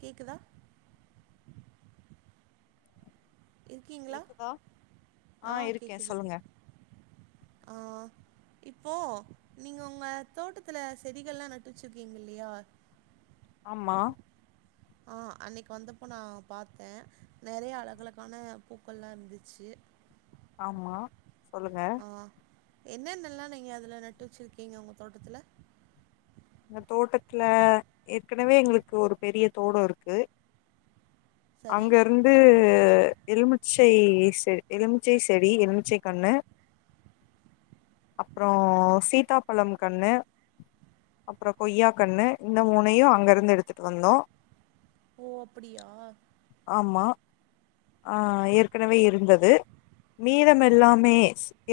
கேக்குதா இருக்கீங்ளா கேக்குதா ஆ ஆஹ் இருக்கே கேக்குது சொல்லுங்க ஆஹ் இப்போ நீங்க உங்க தோட்டத்துல செடிகள்ல்லாம் நட்டுச்சிருக்கீங்கல்லையா ஆமா ஆஹ் அன்னைக்கு வந்தப்போ நான் பாத்தேன் நிறைய அழகலகான பூக்கள்ல்லாம் இருந்துச்சு ஆமா சொல்லுங்க என்னன்னல்லாம் நீங்க அதுல நட்டு வச்சிருக்கீங்க உங்க தோட்டத்துல இந்த தோட்டத்துல ஏற்கனவே எங்களுக்கு ஒரு பெரிய தோடம் இருக்கு சரி அங்கருந்து எலுமிச்சை செ எலுமிச்சை செடி எலுமிச்சை கண்ணு அப்றம் சீதாப்பழம் கண்ணு அப்றம் கொய்யா கண்ணு இந்த மூணையும் அங்க இருந்து எடுத்துட்டு வந்தோம் ஓ அப்டியா ஆஹ் ஏற்கனவே இருந்தது மீதம் எல்லாமே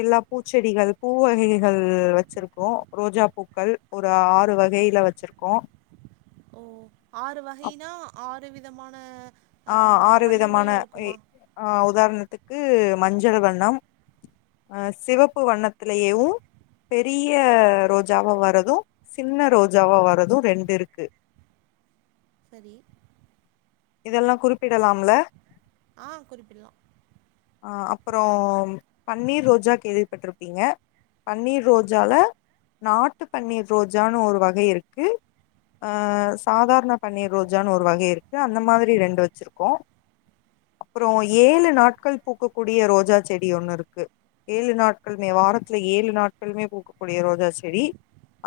எல்லா பூச்செடிகள் பூ வகைகள் வச்சிருக்கோம் ரோஜா பூக்கள் ஒரு ஆறு வகையில வச்சிருக்கோம் ஓ ஆறு வகைனா ஆறு ஒரு விதமான ஆ, ஆஹ் ஆறு விதமான வண்ணங்கள்ல எ இருக்குமா உதாரணத்துக்கு க்கு மஞ்சள் வண்ணம் அஹ் சிவப்பு வண்ணத்திலேயேவும் பெரிய ரோஜாவா வரதும் சின்ன ரோஜாவா வரதும் ரெண்டு இருக்கு சரி இதெல்லாம் குறிப்பிடலாம்ல ஆஹ் குறிப்பிடலாம் அஹ் அப்புறம் பன்னீர் ரோஜா கேள்விப்பட்டிருப்பீங்க பன்னீர் ரோஜால நாட்டு பன்னீர் ரோஜான்னு ஒரு வகை இருக்கு ஆஹ் சாதாரண பன்னீர் ரோஜான்னு ஒரு வகை இருக்கு அந்த மாதிரி ரெண்டு வச்சிருக்கோம் அப்றம் ஏழு நாட்கள் பூக்கக்கூடிய ரோஜா செடி ஒண்ணு இருக்கு ஏழு நாட்களுமே வாரத்துல ஏழு நாட்களுமே பூக்கக்கூடிய ரோஜா செடி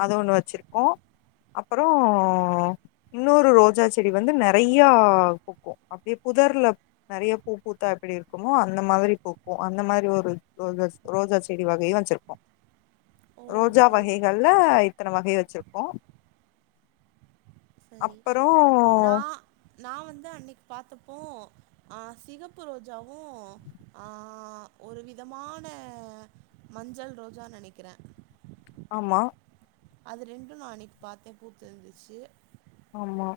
அது ஒண்ணு வச்சிருக்கோம் அப்பறம் இன்னொரு ரோஜா செடி வந்து ந நிறைய பூக்கும் அப்டியே புதர்ல நிறைய பூ பூத்தா எப்படி இருக்குமோ அந்த மாதிரி பூக்கும் அந்த மாதிரி ஒரு ரோஜா ரோஜா செடி வகையும் வச்சிருப்போம் ஓ சரி சரி ரோஜாவஹைகல்ல இத்தனை வகை வச்சிருக்கோம் சரி நா அப்பறம் நா வந்து அன்னைக்கு பார்த்தப்போ அஹ் சிகப்பு ரோஜாவும் ஆ ஒரு விதமான மஞ்சள் ரோஜா நினைக்கிறே ஆமா அது ரெண்டும் நா அன்னைக்கு பாத்தேன் பூத்திருந்துச்சு ஆமா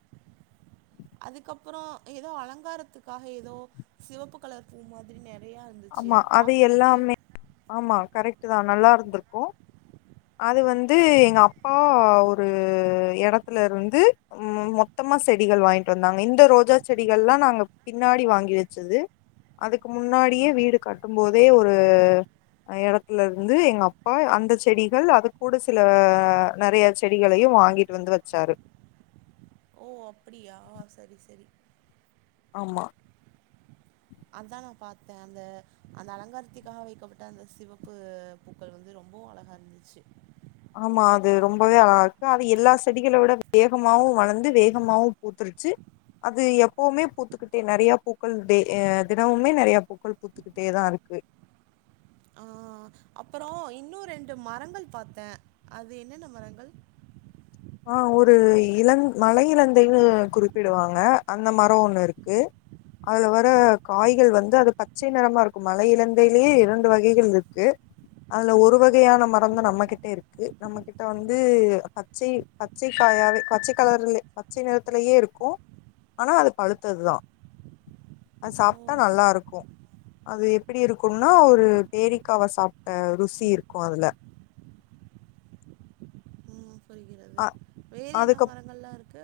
அதுக்கப்புறம் ஏதோ அலங்காரத்துக்காக ஏதோ சிவப்பு கலர்பூ மாதிரி நே ஆமா அது எல்லாமே ஆமா கரெக்ட் அதான் நல்லா இருந்திருக்கும் அது வந்து எங்க அப்பா ஒரு எடத்துல இருந்து மொ மொத்தமா செடிகள் வாங்கிட்டு வந்தாங்க இந்த ரோஜா செடிகள்லாம் நாங்க பின்னாடி வாங்கி வச்சது அதுக்கு முன்னாடி [unintelligible] வீடு கட்டும் போதே ஒரு எடத்துலருந்து எங்க அப்பா அந்த செடிகள் அது கூூட சில நிறைய செடிகளையும் வாங்கிட்டு வந்து வச்சாரு ஓ அப்படியாஹ சரி சரி ஆமா அதானே பார்த்தேன் அந்த அந்த அலங்காரத்துக்காக வைக்கப்பட்ட அந்த சிவப்பு பூக்கள் வந்து ரொம்பவும் அழகா இருந்துச்சு ஆமா அது ரொம்பவே அழா இருக்கு அது எல்லா செடிகளை விட வேகமாவும் வளர்ந்து வேகமாவும் பூத்துருச்சு அது எப்பவுமே பூத்துக்கிட்டே நிறைய பூக்கள் தே தினமுமே நிறைய பூக்கள் பூத்துக்கிட்டேதான் இருக்கு அப்பறம் இன்னும் ரெண்டு மரங்கள் பாத்தேன் அது என்னென்ன மரங்கள் ஆஹ் ஒரு இந மலை இலந்தைன்னு குறிப்பிடுவாங்க அந்த மரம் ஒண்ணு இருக்கு அதுல வர காய்கள் வந்து அது பச்சை நிறமா இருக்கு மலை இழந்தையிலயே இரண்டு வகைகள் இருக்கு அதுல ஒரு வகையான மரம் தான் நம்ம கிட்ட இருக்கு நம்ம கிட்ட வந்து பச்சை பச்சை காயாவே பச்சை கலர்லயே பச்சை நிறத்துிலயே இருக்கும் ஆனா அது பழுத்ததுதான் அது ஓ! சாப்பிட்டா நல்லா இருக்கும் அது எப்படி இருக்கும்னா ஒரு பேரிக்காவ சாப்பிட்ட ருசி இருக்கும் அதுல ம் புரிகிறது. ஆஹ என்ன மரங்கள்லாம் இருக்கு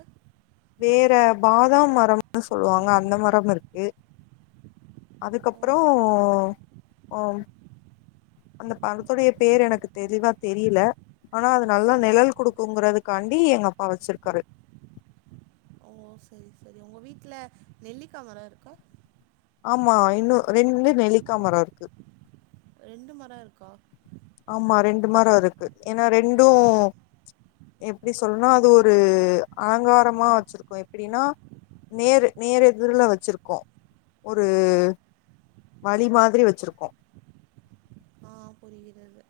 வேற பாதாம் மரம்னு சொல்லுவாங்க அந்த மரம் இருக்கு ஓ! அதுக்கப்பறம் அந்த பணத்துடைய பேர் எனக்கு தெளிவா தெரியல ஆனா அது நல்லா நிழல் குடுக் குங்குறதுக்காண்டி எங்க அப்பா வச்சிருக்காரு ஓ சரி சரி உங்க வீட்டுல நெல்லிக்கா மரம் இருக்கா ஆமா இன்னும் ரெண்டு நெல்லிக்கா மரம் இருக்கு ரெண்டு மரம் இருக்கா ஆமா ரெண்டு மரம் இருக்கு ஏன்னா ரெண்டும் எப்டி சொல்லனா அது ஒரு அலங்காரமா வச்சிருக்கோம் எப்படின்னா நேர் நேர் எதுர்ல வச்சிருக்கோம் ஒரு வழி மாதிரி வச்சிருக்கோம் ஆ புரிகிறது.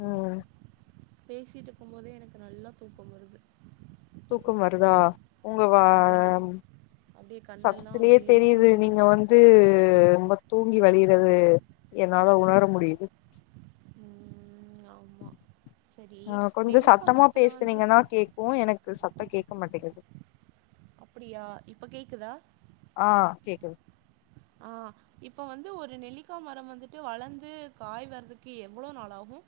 ம் பேசிட்டுருக்கும் போதே எனக்கு நல்ல தூக்கம் வருது தூக்கம் வருதா உங்க வா ஆமா. ம் அப்படியே கண்ணெல்லாம் சத்தத்திலயே அப்படியே தெரியுது மூடுது. நீங்க வந்து து ரொம்ப தூங்கி வலியறது என்னால உணர முடியுது ம் ஆமா. சரி, ஆ கொஞ்சம் நெல்லிக்கா சத்தமா மரத்துல பேசனீங்கன்னா வந்துட்டு கேக்கும் எனக்கு சத் த்த கேட்க மாட்டிங்குது அப்டியா இப்ப கேக்குதா ஆ கேக்குது ஆ இப்ப வந்து ஒரு நெல்லிக்கா மரம் வந்துட்டு வளர்ந்து காய் வர்றதுக்கு எவ்ளோ நாளாகும்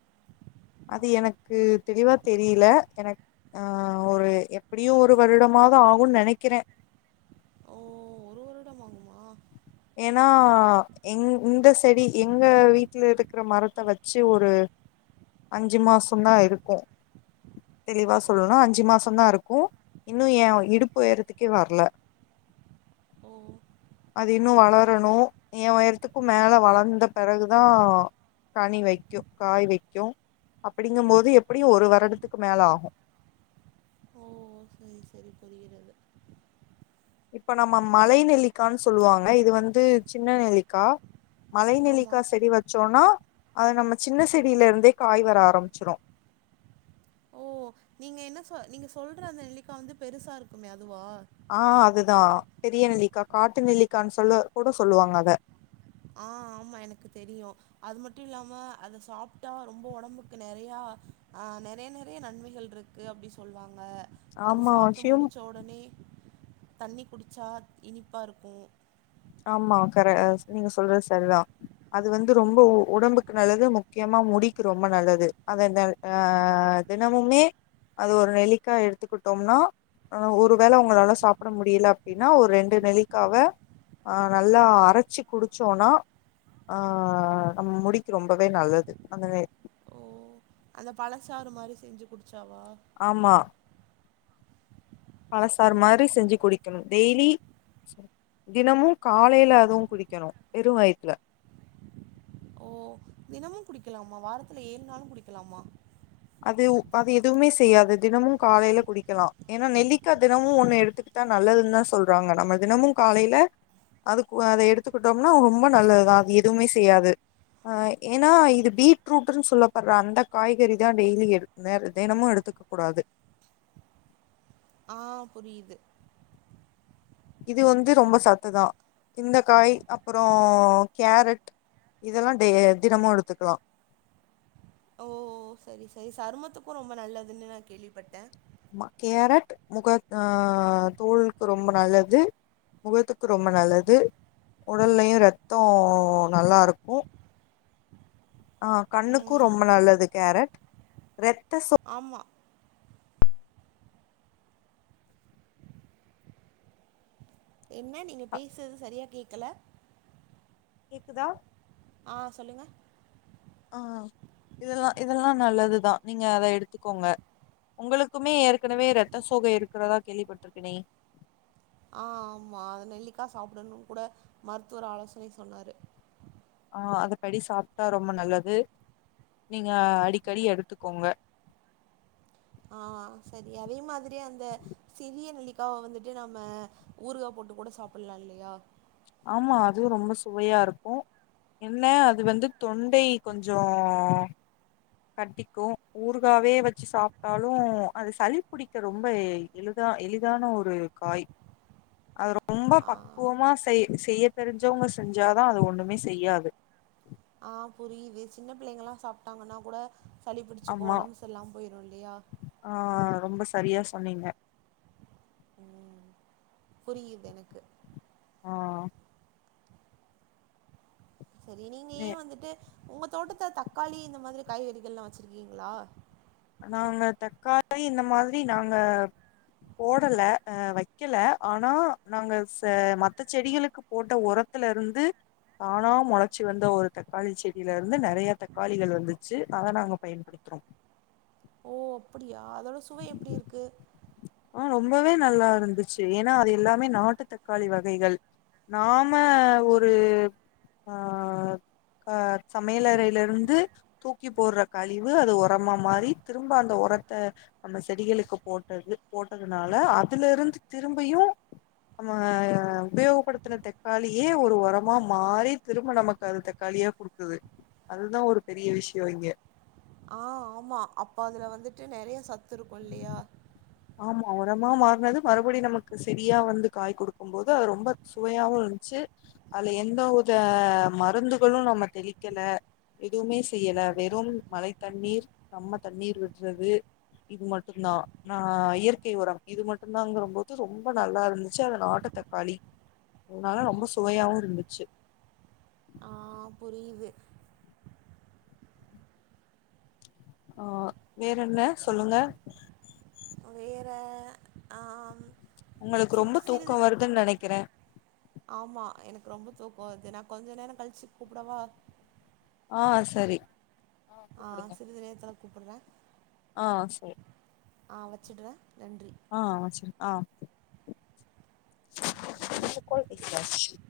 அது எனக்கு தெளிவா தெரில எனக் ஆ ஒரு எப்படியு ஒரு வருடமாவாது ஆகும்னு நெனைக்கிறே ஓ ஒரு வருடம் ஆகுமா ஏனா எங் இந்த செடி எங்க வீட்டுல இருக்கிற மரத்த வச்சு ஒரு அஞ்சு மாசம் தா இருக்கும் தெளிவா சொல்லுனா அஞ்சு மாசம் தா இருக்கும் இன்னும் எ இடுப்புயறதுக்கே வரல ஓ அ து இன்னு வளரணு எ உயரத்துக்கும் மேல வளர்ந்த பிறகுதா கனி வைக்கும் காய் வைக்கும் அப்டிங்கும்போது எப்டியு ஒரு வருடத்துக்கு மேல ஆகும் ஓ [unintelligible] இப்ப நம்ம மலை நெல்லிக்கான்னு சொல்லுவாங்க இது வந்து சின்ன நெல்லிக்கா ஆமா மலைநெல்லிக்கா செடி வச்சோனா அது நம்ம சின்ன செடியில இருந்தே காய் வர ஆரம்பிச்சிடும் ஓ நீங்க என்ன சொ நீங்க சொல்ற அந்த நெல்லிக்கா வந்து பெருசா இருக்குமே அதுவா ஆ அதுதா பெரிய நெல்லிக்கா காட்டு நெல்லிக்கான்னு சொல்ல கூட சொல்லுவாங்க அத ஆ ஆமா எனக்கு தெரியு அது மட்டும் இல்லாம அத சாப்ட்டா ரொம்ப உடம்புக்கு நெறையா ஆ நெறைய நெறைய நன்மைகள் இருக்கு அப்டி சொல்லுவாங்க அது ஆமா சாப்ட்டு ஷியும் முடிச்ச உடனே தண்ணி குடிச்சா இனிப்பா இருக்கும் ஆமா கர நீங்க சொல்ற சரிதா அது வந்து ரொம்ப உடம்புக்கு நல்லது முக்கியமா முடிக்கு ரொம்ப நல்லது அத இந்த ஆ தினமுமே அது ஒரு நெல்லிக்காய் எடுத்துக்கிட்டோம்னா ஒரு வேள உங்களால சாப்பிட முடியல அப்படின்னா ஒரு ரெண்டு நெல்லிக்காவ ஆ நல்லா அரைச்சு குடிச்சோம்னா ஆ நம்ம முடிக்கு ரொம்பவே நல்லது அந்த நெ ஓ அந்த பழசாறு மாரி செஞ்சு குடுத் சவ்வா பழசார் மாரி சரி செஞ்சு சரி குடிக்கணும் டெய்லி தினமும் காலையில அதுவும் குடிக்கணு வெரும் வயத்துல ஓ தினமும் குடிக்கலாமா வாரத்துல ஏழு நாளும் குடிக்கலாமா அது அது எதுவுமே செய்யாது தினமும் காலையில குடிக்கலா ஏன்னா நெல்லிக்கா தினமும் ஒண்ணு எடுத்துக்கிட்டா நல்லதுன்னுதா சொல்றாங்க நம்ம தினமும் காலையில அது கு அத எடுத்துக்கிட்டோம்னா ரொம்ப நல்லதுதா அது எதுவுமே செய்யாது ஆ ஏன்னா இது பீட்ரூட்ன்னு சொல்லப்படுற அந்த காய்கறி தா டெய்லி எடு நெர் தினமும் எடுத்துக்க கூடாது ஆ புரியுது இது வந்து ரொம்ப சத்துதா இந்தக்காய் அப்பறோ கேரட் இதெல்லா டெய் தினமு எடுத்துக்கலாம் ஓ சரி சரி சருமத்துக்கு ரொம்ப நல்லதுன்னு நா கேள்விப்பட்டே மா கேரட் முக ஆ தோலுக்கு ரொம்ப நல்லது முகத்துக்கு ரொம்ப நல்லது உடல்லயும் ரத்தம் நல்லா இருக்கும் ஆ கண்ணுக்கு ம் ரொம்ப நல்லது கேரட் ரெட் ஆமா என்ன நீங்க பேசறது சரியா கேக் க்கல கேக்குதா ஆ சொல்லுங்க ஆ இதெல்லா இதெல்லா நல்லதுதா நீங்க அத எடுத்துக்கோங்க உங்களுக்குமே ஏற்கனவே இரத்த சோகை இருக்கிறதா கேள்விப்பட்டுருக்கனே ஆ ஆமா அத நெல்லிக்கா சாப்பிடும்னு கூட மருத்துவர் ஆலோசனை சொன்னாரு ஆ அத படி சாப்ட்டா ரொம்ப நல்லது நீங்க அடிக்கடி எடுத்துக்கோங்க ஆ சரி அதே மாதிரி அந்த சிறிய நல்லிக்காய வந்துட்டு நம்ம ஊறுகா போட்டு கூட சாப்பிடலா இல்லையா ஆமா அதுவும் ரொம்ப சுவையா இருக்கும் என்ன அது வந்து தொண்டை கொஞ்சம் கட்டிக்கும் ஊறுகாவே வச்சு சாப்பிட்டாலும் அது சளி பிடிக்க ரொம்ப எளிதா எளிதான ஒரு காய் அது ரொம்ப ஆ பக்குவமா செய் செய்ய தெரிஞ்சவங்க செஞ்சாதான் அது ஒண்ணுமே செய்யாது ஆஹ் புரியுது சின்ன பிள்ளைங்க எல்லாம் சாப்பிட்டாங்கன்னா கூட சளிபிடிச்சு போ ஆமா உடம்புஸ் எல்லாம் போயிரும் இல்லையா ஆ ரொம்ப சரியா சொன்னீங்க உம் புரியுது எனக்கு ஆ சரி நீங்க வே ஏன் வந்துட்டு உங்க தோட்டத்த தக்காளி இந்த மாதிரி காய்கறிகள்லா வெச்சிருக்கீங்களா நாங்க தக்காளி இந்த மாதிரி நாங்க போடலை அ வெக்கல ஆனா நாங்க ச மத்த செடிகளுக்கு போட்ட ஒரத்துல இருந்து தானா முளைச்சி வந்த ஒரு தக்காளி செடில இருந்து நறைய தக்காளிகள் வந்துச்சு அத நாங்க பயன்படுத்துறோ ஓ அப்படியா அதோட சுவை எப்படி இருக்கு ஆஹ ரொம்பவே நல்லா இருந்துச்சு ஏன்னா அது எல்லாமே நாட்டு தக்காளி வகைகள் நாம ஒரு ஆஹ் கஹ சமையலறையில இருந்து தூக்கி போடுற கழிவு அது ஒரமா மாறி திரும்ப அந்த உரத்த நம்ம செடிகளுக்கு போட்டது போட்டதுனால அதுல இருந்து திரும்பியும் நம்ம உபயோகப்படுத்தின தக்காளியே ஒரு உரமா மாறி திரும்ப நமக்கு அது தக்காளியா குடுத்தது அதுதான் ஒரு பெரிய விஷயம் இங்க ஆஹ் ஆமா அப்ப அதுல வந்துட்டு நிறைய சத்து இருக்கும் இல்லையா ஆ உரமா மாறனது மறுபடி நமக்கு செரியா வந்து காய் குடுக்கும் போோது அது ரொம்ப சுவையாவவும் இருந்துச்சு அதுல எந்த வித மருந்துகளும் நம்ம தெளிக்கல எதுவுமே செய்யல வெறும் மலை தண்ணீர் நம்ம தண்ணீர் விடுறது இது மட்டு தான் ஆஹ் இயற்கை உரம் இது மட்டும தான்ங்கறபோது ரொம்ப நல்லா இருந்துச்சு அது நாட்டு தக்காளி அதனால ரொம்ப சுவையாவும் இருந்துச்சு மா புரியுது ஆஹ வேற என்ன சொல்லுங்க வேற ஆம் உங்களுக்கு ரொம்ப சிற்று சிறிது தூக்கம் வருதுன்னு நினைக்கிறேன் ஆமா எனக்கு ரொம்ப தூக்கம் அது நான் கொஞ்சோ நேரம் கழிச்சு கூப்பிடவா ஆ சரி ஆ சிறிது நேரத்துல தொடர்பு கூப்புற ஆ சரி ஆ வெச்சுடுறே ஆ வெச்சுடுங்க ஆ [unintelligible]